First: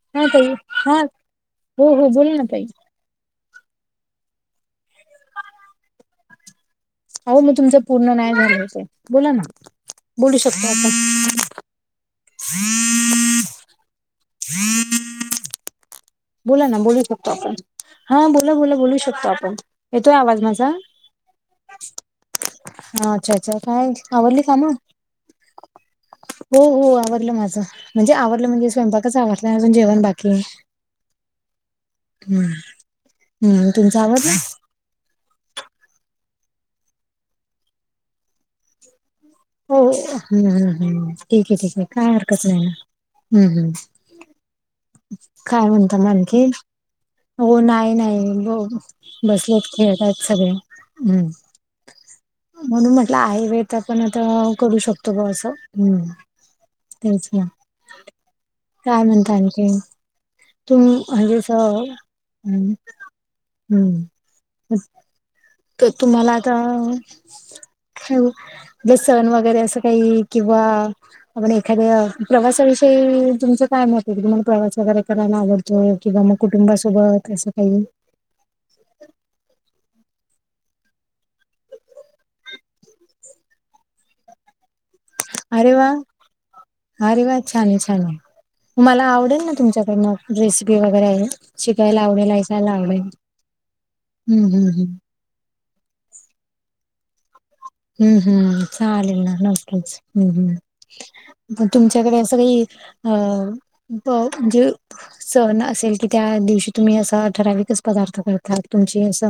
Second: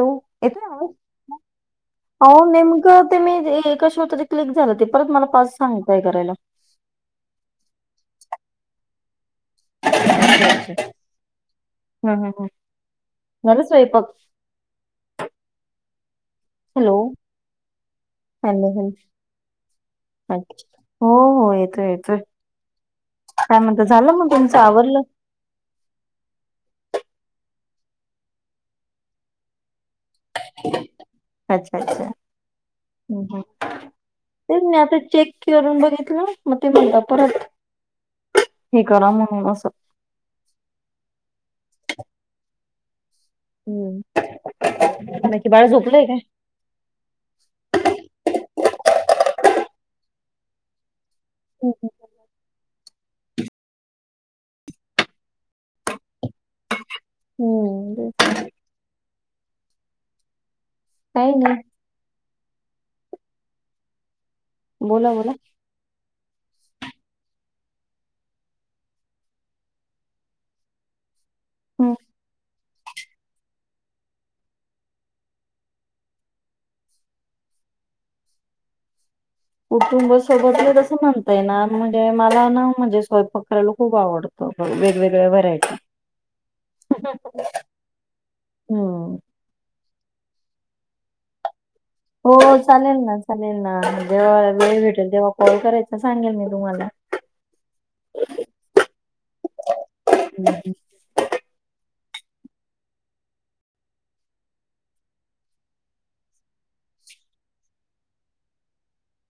हो. हा ताई येतोय आवाज? हा [unintelligible] हो हो बोला ना नाही ताई मग ते मी ए कशावर तरी क्लिक झालं. ते परत मला, पाच सांगताय करायला. अहो, मग तुमचं, पूर्ण नाही झालं असेल. बोला ना. बोलू शकतो, आपण. हम्म हम्म हम्म. झालं स्वयपाक. बोला ना, हॅलो बोलू शकतो आपण. हा बोला - हॅलो बोला. हॅलो. बोलू शकतो आपण. येतोय आवाज अच्छा. माझा? हो, हो. येतोय, येतोय. हा अच्छा अच्छा काय म्हणत? झालं मग, आवरली तुमचं काम आवरलं? [inaudible] हो, हो. आवरलं माझं. म्हणजे आवरलं म्हणजे, स्वयंपाकाच आवरलं. अजून जेवण बाकीय. अच्छा- अच्छा. ह हम्म तुमचं आवरलं तेच नाही आता चेक करून बघितलं. मग ते म्हणत. परत हे करा म्हणून असं. हो. हम्, हम. ठीकय- ठीकय. काय हरकत नाही मग. हम्, हम्. हम्म बाकी बाळ काय म्हणता, झोपलंय म काय? आणखीन? हो. नाही - नाही. ब बसलेत खेळत आज सगळे. हम्. ह, ह. म्हणून म्हटलं, आहे वेत आपण आता करू शकतो, ब असं. तेच ना. हम्म काय, म्हणता आणखीन? तु काही नाही [unintelligible] हम्, हम. असं. बोला - बोला. तर तुम्हाला आता अ ह, सण वगैरे असं काही, किंवा आपण हं एखाद्या, प्रवासाविषयी ते तुमचं काय मतय की, तुम्हाला प्रवास वगैरे, करायला आवडतोय. किंवा मग कुटुंबासोबत. असं काही. कुटुंब सोबत तसं म्हणताय ना. म्हणजे मलाय ना, म्हणजे स्वयंपाक करायला खूप आवडत. ह, वेगवेगळ्या व्हर अरे, वा! अरे, वा! छानय, छानय. मला हम्म आवडेल ना, तुमच्या मग रेसिपी वगैरे अजून शिकायला आव हो, चालेल ना. चालेल ना. जेव्हा हम्म हम्म वेळ हम्म भेटेल तेव्हा, कॉल करायचा सांगेल मी तुम्हाला. हम्म, हम्म चालेल ना नक्कीच हम्म, हम्म म तुमच्याकडे असं काही अ [unintelligible] सण असेल की त्या दिवशी तुम्ही असं ठराविकच पदार्थ करतात तुमची अस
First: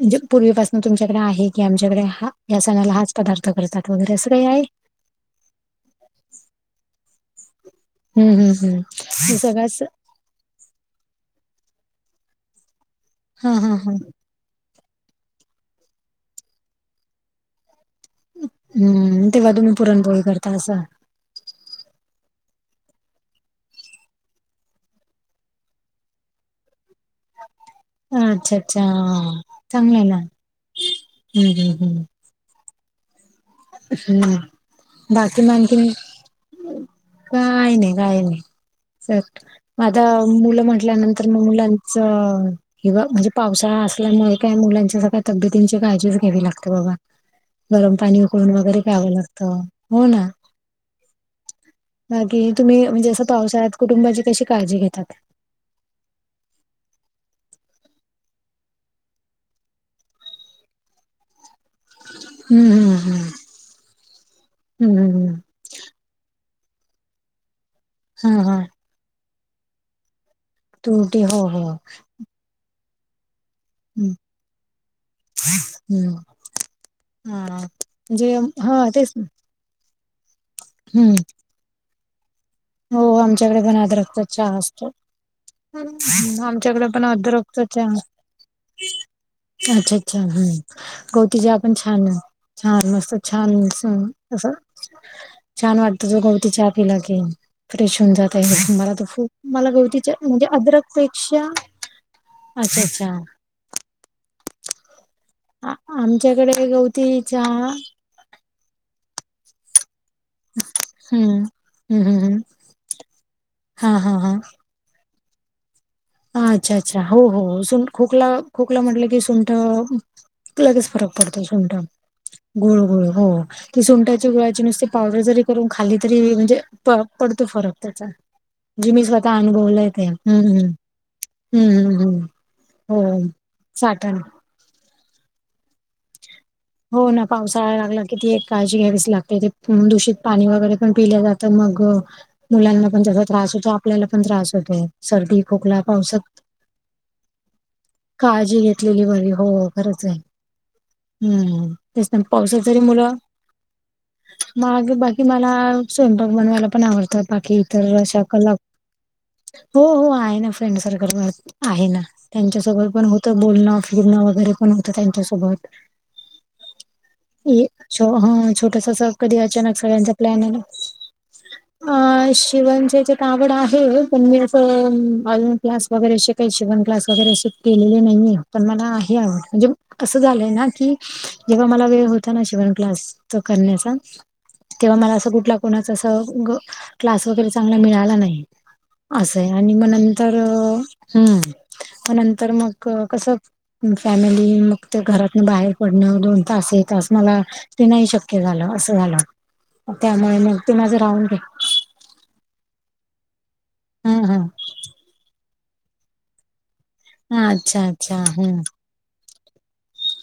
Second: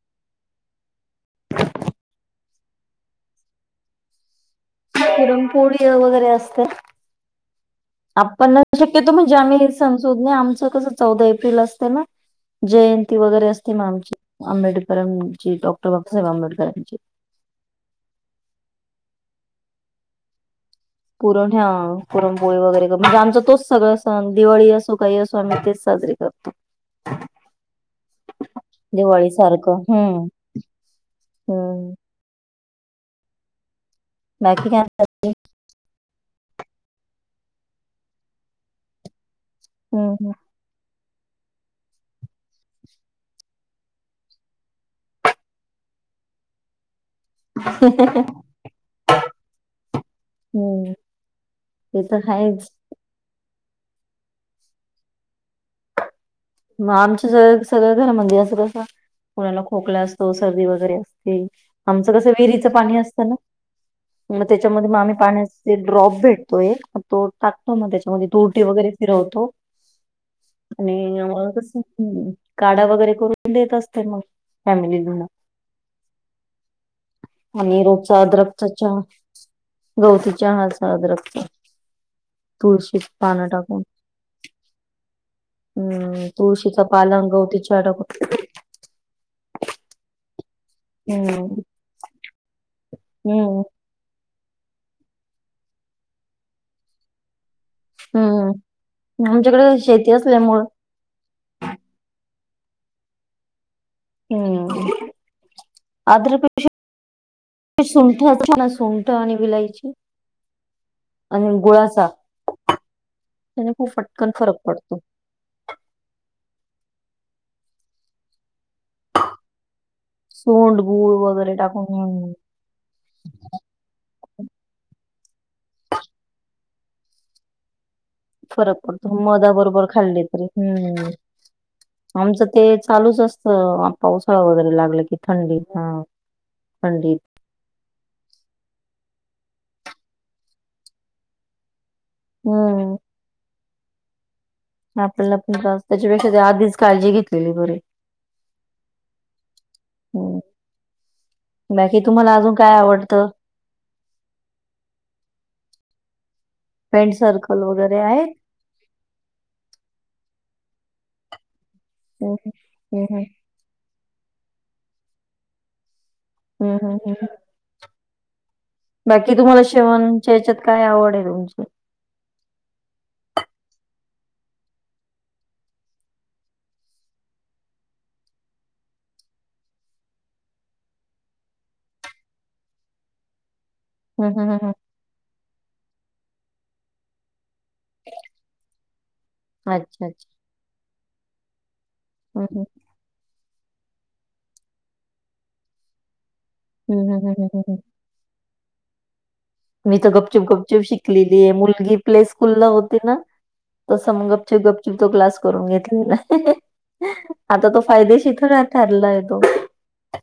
म्हणजे पूर्वीपासून तुमच्याकडे आहे कि आमच्याकडे हा या सणाला हाच पदार्थ करतात वगैरे असं काही आहे पुरणपोळी वगैरे असते हम्म हम्म आपणच हम्म शक्यतो म्हणजे ते आम्ही हे सगळंच सण शोध आमच कस चौदा एप्रिल असते ना जयंती वगैरे हा असते हा म हा आमची आंबेडकरांची डॉक्टर बाबासाहेब आंबेडकरांची हम्म तेव्हा तुम्ही पुरणपोळी करता असं पुरण ह्या पुरणपोळी वगैरे म्हणजे आमचं तोच सगळं सण दिवाळी असो काही असो आम्ही तेच साजरे [unintelligible] ह अच्छा, दिवाळी अच्छा सारखं चांगलं ना हम्म हम्म हम् हम् बाकी काय बाकी म आणखीन काय नाही, काय नाही चल म आता हम्म मुलं म्हटल्यानंतर तर मुलांचं किंवा म्हणजे पावसाळा असल्यामुळे काय मुलांच्या सग काय तब्यतींची काळजीच घ्यावी लागते बाबा गरम पाणी [unintelligible] वगैरे प्यावं लागत हो ना हम्म ते तर बाकी आहेच तुम्ही म्हणजे असं पावसाळ्यात कुटुंबाची कशी काळजी घेतात मग आमच्या स सगळ्या घरामध्ये असं कसं कुणाला खोकला असतो सर्दी वगैरे असते आमचं कसं विहरीचं हम्म हम्म पाणी असतं ना मग त्याच्यामध्ये मग हम्म हम्म आम्ही हम्म हम्म. पाण्याचे ड्रॉप भेटतोय एक तो टाकतो ना त्याच्यामध्ये हा हा तुरटी वगैरे फिरवतो आणि तुटी हो हो कसं काढा वगैरे करून देत असते हम्म मग फॅमिलीना हम्म हा आणि रोजचा म्हणजे अदरकचा हा चहा तेच ना. गवती चहा असा हम्म अद्रकचा हो तुळशीची पानं आमच्याकडे पन टाकून आदरकचाच चहा असतो हम्म तुळशीचा आमच्याकडे पण पाला आणि गवती अद्रकचा चहा टाकून असतो अच्छा, अच्छा हम्म हम्म गौती चहा पण छान आहे छान मस्त छान हम्म अस छान वाटत जो गवती हा पिला की फ्रेश होऊन जात हम्म आहे मला तर खूप मला आमच्याकडे शेती गवतीच्या म्हणजे असल्यामुळं अदरक पेक्षा अच्छा, अच्छा हम्म अद्रक आमच्याकडे गवती चहा सुंठ अस ना सुंठ आणि विलाईची हम्म आणि हम्म गुळाचा हम्म हम्म त्याने पण हा हा पटकन हा फरक पडतो हा अच्छा, अच्छा हो, हो सुंठ खोकला, खोकला म्हटलं की सुंट सोंड लगेच फरक गुळ पडतो वगैरे सुंट टाकून गुळ, गुळ हो की सुंटाची गुळाची नुसती पावडर जरी करून खाल्ली तरी म्हणजे पडतो फरक त्याचा फरक जे मी पडतो स्वतः मधा बरोबर अनुभवलंय ते खाल्ली हम्म तरी हम्म हम्म हम्म हम्म आमचं ते हो चालूच असतं साठण पावसाळा वगैरे लागलं कि थंडीत हा हो थंडीत ना पावसाळा लागला कि, ती एक काळजी घ्यावीच लागते, ते दूषित पाणी वगैरे पण पिले जातं, मग मुलांना हम्म पण त्याचा त्रास होतो, आ आपल्याला पण त्रास होतो, आपल्याला सर्दी, पण त्रास खोकला त्याच्यापेक्षा ते पावसात आधीच काळजी घेतलेली बरी काळजी घेतलेली बरी हो, खरंच ये. हम्म हम्म, बाकी तेच त तुम्हाला अजून पावसात काय जरी मुलं आवडतं मागे बाकी मला, स्वयंपाक बनवायला पण फ्रेंड आवडत, बाकी सर्कल इतर वगैरे अशा आहेत कला हो-हो आहे ना फ्रेंड सर्कल मां, आहे ना, हम्म त्यांच्या सोबत पण हम्म हम्म होतं बोलणं [unintelligible] वगैरे पण होत त्यांच्यासोबत. हम हम हम्म. ये छो हं छोटस असं बाकी कधी, तुम्हाला अचानक सगळ्यांच्या शेवणच्या प्लॅन याच्यात ना काय आवड आहे तुमची अं, शिवनचे याच्यात त आवड आहे, पण मी असं अम आजू क्लास वगैरे अशे काही शिकवण क्लास वगैरे असे केलेली नाहीेये, पण मला आहे आवड, म्हणजे तसं झालंय ना की जेव्हा मला वेळ होता ना, शीवण क्लास च करण्याचा, हम्म हम्म हम्म हम्म. तेव्हा मला असं कुठला कोणाचा असं उग क्लास वगैरे चांगला मिळाला नाही, असंय आणि अच्छा मग अच्छा नंतर अ, ह्म. म हं, नंतर हं. मग कस, फॅमिली मग ते घरातन बाहेर पडणं, दोन तास हे हं, तास हं, हं, मला हं, हं, हं. ते नाही शक्य झालं, असं झालं. मी त त्यामुळे मग ते गपचुप-गपचूप माझं राहून गे शिकलेली ये, मुलगी प्ले स्कूल ला होती ना, हा तसं मग हा गपचिप-गपचिप तो क्लास करून घेतलेला. हा आता तो अच्छा अच्छा फायदेशी ह इथं [unintelligible] हे ठरलाय तो.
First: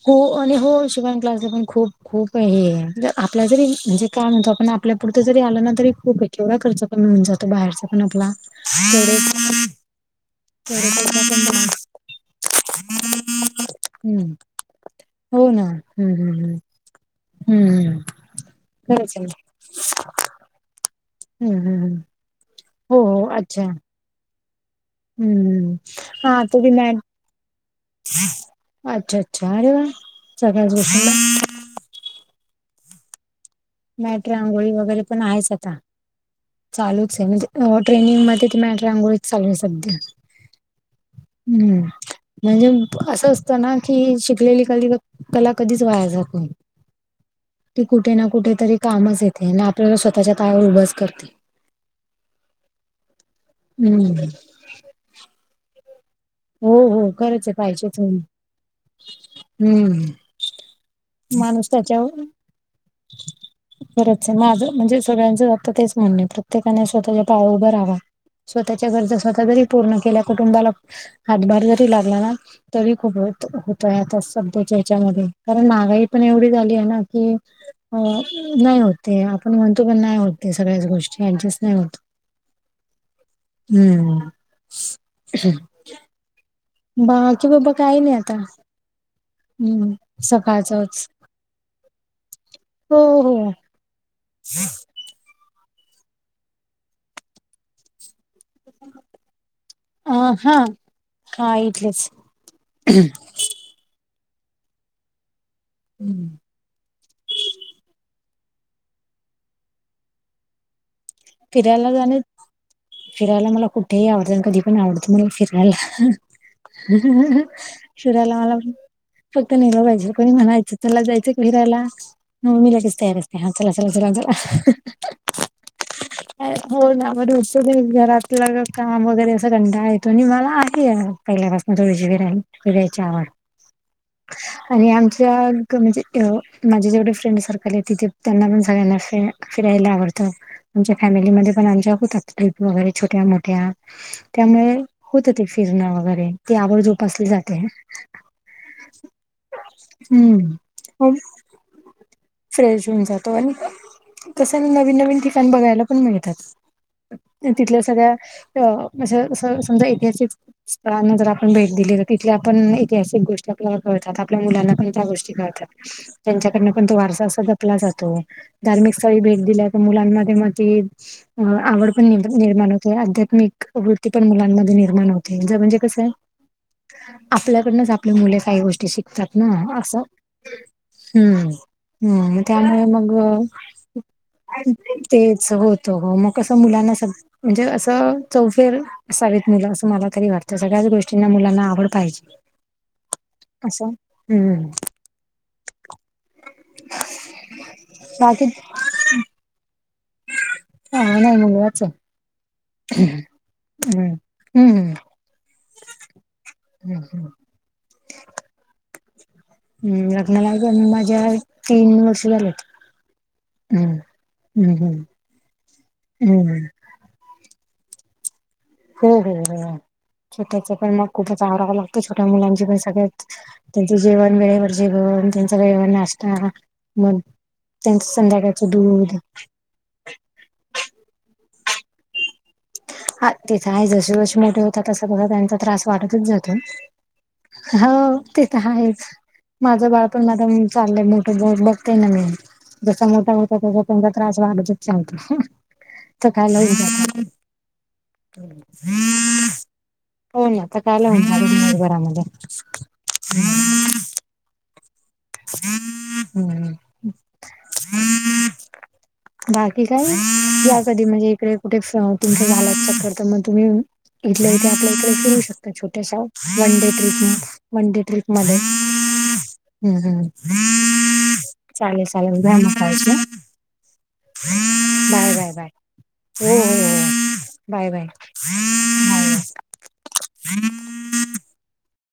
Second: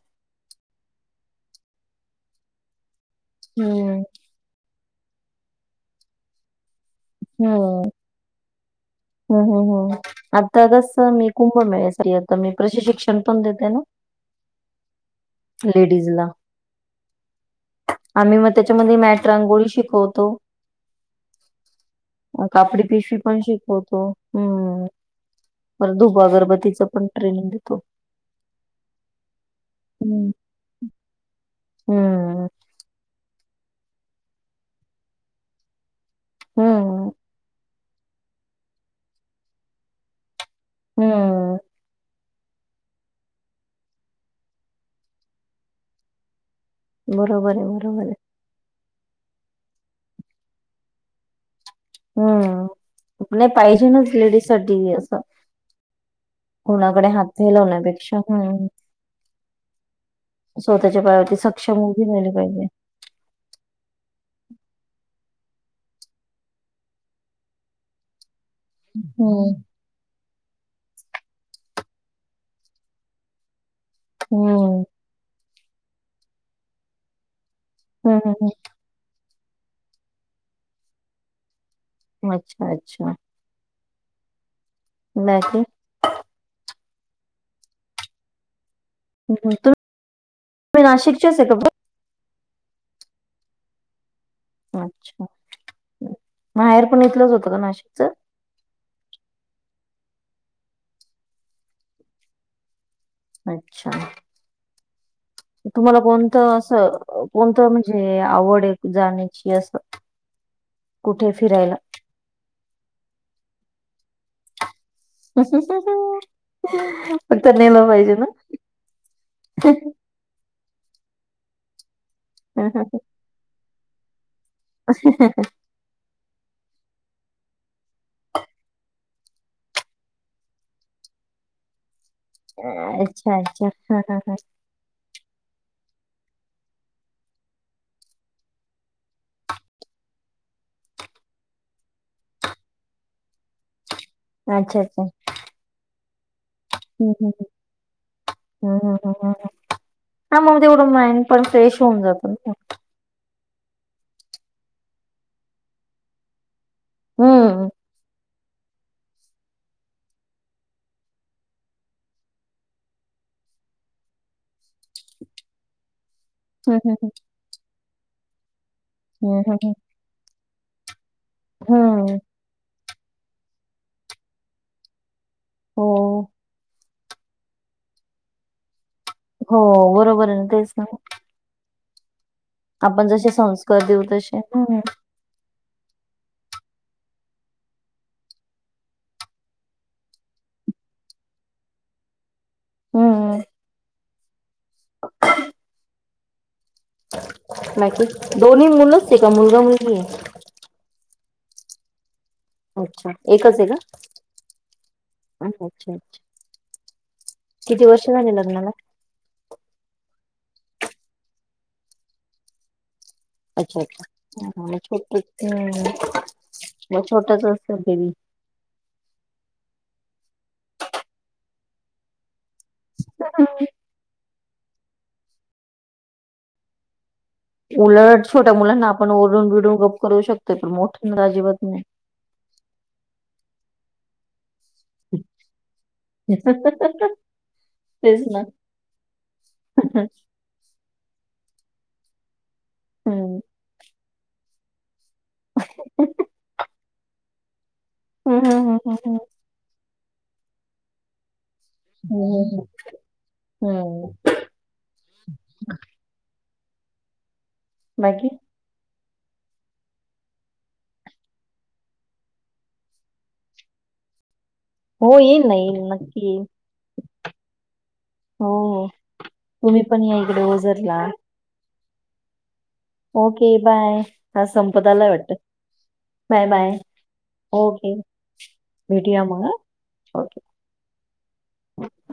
हो आणि हो शिवन क्लासला पण, खूप-खूप हे म्णजे आपल्या जरी, हं, म्हणजे काय म्हणता, पण आपल्या पुरतं जरी आलं ना, तरी खूप ये. केवढा खर्च कमी होउऊन जातो बाहेरचा, हं. पण आपला तेवढ हो, आ त कसं मी कुंभमेळे झाले त, मी प्रशिक्षण पण देते ना. हम्म. हो ना, लेडीजला. हम्म-हम्म-हम्म. हम्म, आम्ही मग त्याच्यामध्ये खरच मॅट ना. रांगोळी शिकवतो, हम्म-हम्म-हम्म. कापडी पिशवी पण शिकवतो. हम्म पर धूप अगरबतीचं पण, ट्रेनिंग देतो. अच्छा-अच्छा, अरे वा, सगळ्या गोष्टी हम्म. मॅट्रो आंघोळी वगैरे पण आहेच आता, हं. चालूच ये म्हणजे अ ट्रेनिंग मध्ये, ते मॅट रांगोळीच चालू ये सध्या. हम्म. हम्म. म्हणजे असं असतं ना की, शिकलेली कली-कला कधीच वाया जात नाही. बरोबर ये, बरोबर ये. कुठेतरी कामच येते अन आपल्याला स्वतःच्या पायावर उभंच करते. हम्म, आपलं पाहिजे ना, हम्म लेडीजसाठी असं हो कोणाकडे हो हात खरंच आहे पाहिजेच फेलवण्यापेक्षा, ह्म. हम्म स्वतःच्या पायावरती माणूस सक्षम उभी त्याच्यावर राहिली पाहिजे. [unintelligible] खरंच. माझं, म्हणजे सगळ्यांचं आता तेच म्हणणय. प्रत्येकाने, स्वतःच्या पायावर उभं राहावा. स्वतःच्या गरजा, स्वतः हम्म जरी पूर्ण केल्या. कुटुंबाला हातभार जरी लागला ना, तरी खूप हो होतय. आता सध्याच्या हम्म ह्याच्यामध्ये. कारण महागाई पण एवढी झालीय, ना की, अ हम्म हम्म नाही होत. ते आपण म्हणतो, पण नाही होत ते सगळ्याच गोष्टी. ऍडजस्ट नाही होत. अच्छा - अच्छा. हम्म. बाकी? बाकी बाबा, काही नाही आता. हम्म, तुम्ही सकाळचच. नाशिकचेच आहे का हो, हो. पण [inaudible] अच्छा. माहेर पण इथलंच होतं, का? नाशिकच. अं, हं. हा, इथलेच. अच्छा. तुम्हाला हं. कोणतं? असं कोणतं? म्हणजे आवडय, जाण्याची असं. फिरायला जाणे. फिरायला मला कुठेही आवडत. कधी पण आवडतो, मला फिरायला. फक्त [unintelligible] नेलं पाहिजे ना फिरायला मला पण फक्त नेल पाहिजेल. कोणी म्हणायचं, चला जायचं का फीरायला? म मी लगेच तयार असते. हा चला, चला, चला, चला. [unintelligible] हो, ना. म रोजच घरातलं काम वगैरे, असं कंटाळा येतो आणि मला आहे यार पहिल्यापासून, थोडीशी. [unintelligible] आवड अच्छा - अच्छा. ह, ह, ह. आणि आमच्या क म्हणजे, अ माझे जेवढे फ्रेंड सर्कलय. तिथे त्यांना पण सगळ्यांना फ्री [unintelligible] फिरायला आवडत. आमच्या फॅमिलीमध्ये पण, आमच्या होतात ट्रिप वगैरे छोट्या- मोठ्या. त्यामुळे, अच्छा अच्छा होतं ते फिरणं वगैरे. ती आवड जोपासली जाते. हं. हम्, ह, ह, ह. हम्म त्यामुळं तेवढं खूप माइंड पण, फ्रेश होऊन जात न. पण, कस नवीन- नवीन ठिकाण बघायला पण मिळतात. ते हम्म तिथल्या सगळ्या, अं अस - अस समजा ऐतिहासिक स्थळांना जर आपण भेट दिली. तर तिथल्या आपण, ऐतिहासिक गोष्टी आपल्याला कळतात. आपल्या मुलांना पण त्या गोष्टी कळतात. [inaudible] त्यांच्याकडन हम्म पण तो हम्म वारसा असा जपला जातो. धार्मिक स्थळी भेट हम्म हम्म दिल्या, तर मुलांमध्ये मग ती अ आवड पण हम्म. निर - निर्माण होते. आध्यात्मिक वृत्ती पण मुलांमध्ये निर्माण होते. म्हणजे हो कसय. आपल्याकडनच, आपली मुले काही गोष्टी शिक तात ना. हो असं. बरोबर आहे ना तेच ना हम्म. हम्, मग त्यामुळे आपण मग जसे संस्कार देऊ तसे हम्म तेच होतं. हो, मग कसं मुलांना स म्हणजे असं, चौफेर असावीत मुलं. असं मला तरी वाटतं. सगळ्याच गोष्टींना मुलांना आवड पाहिजे. हम्म अस. हम्म. बाकी. दोन्ही मुलचय का? मुलगा, मुलगीय? हा, नाही. मुलगाचय. अच्छा. एकचय का? हम्म हम्म अच्छा- अच्छा. हम्म किती वर्ष झाली लग्नाला? हम्, लग्नाला झाली माझ्या, तीन वर्ष झालेत. अच्छा- हम्म अच्छा. हम्म म हम्म छोटं, अं हम्म मग छोटच असलं बेबी. हो. हो. हो. छोट्याच पण मग खूपच आवराव लागत. छोट्या मुलांची पण सगळ त्यांचं जेवण वेळेवर जेवन, त्यांचा वेळेवर नाश्ता मग त्यांच उलट छोट्या संध्याकाळचं मुलांना दूध आपण ओरून बिडून गप करू शकतोय. पण मोठं अजिबात नाही. हा. ते तर आहे. जशी जशी मोठे होतात तसं बघा त्यांचा त्रास वाढतच जात. हाव तेच ना. ते तर आहेच. माझं बाळ हं. पण माझ चालय मोठ बघते ना मी, जसा मोठा हं, होता तसा त्यांचा त्रास वाढत चालत काय [unintelligible] हं, हं, हं, हं. हो ना, आता काल हं, [unintelligible] हं, [unintelligible] हं. हम्म. बाकी बाकी काय, या कधी म्हणजे इकडे कुठे तुमच झालं तर, मग तुम्ही इथल्या इथे आपल्या हो इकडे येऊ येईल ना शकता. येईल छोट्याशा नक्की येईल. One day trip one day हो, ट्रीपमध्ये. हो. तुम्ही पण या इकडे ओझरला. चालेल. चालेल. बाय. ओके, बाय, हा संपत आलाय बाय वाटतं. बाय बाय बाय हो बाय, हो हो बाय ओके. बाय भेटूया नाही मग. ओके. [inaudible]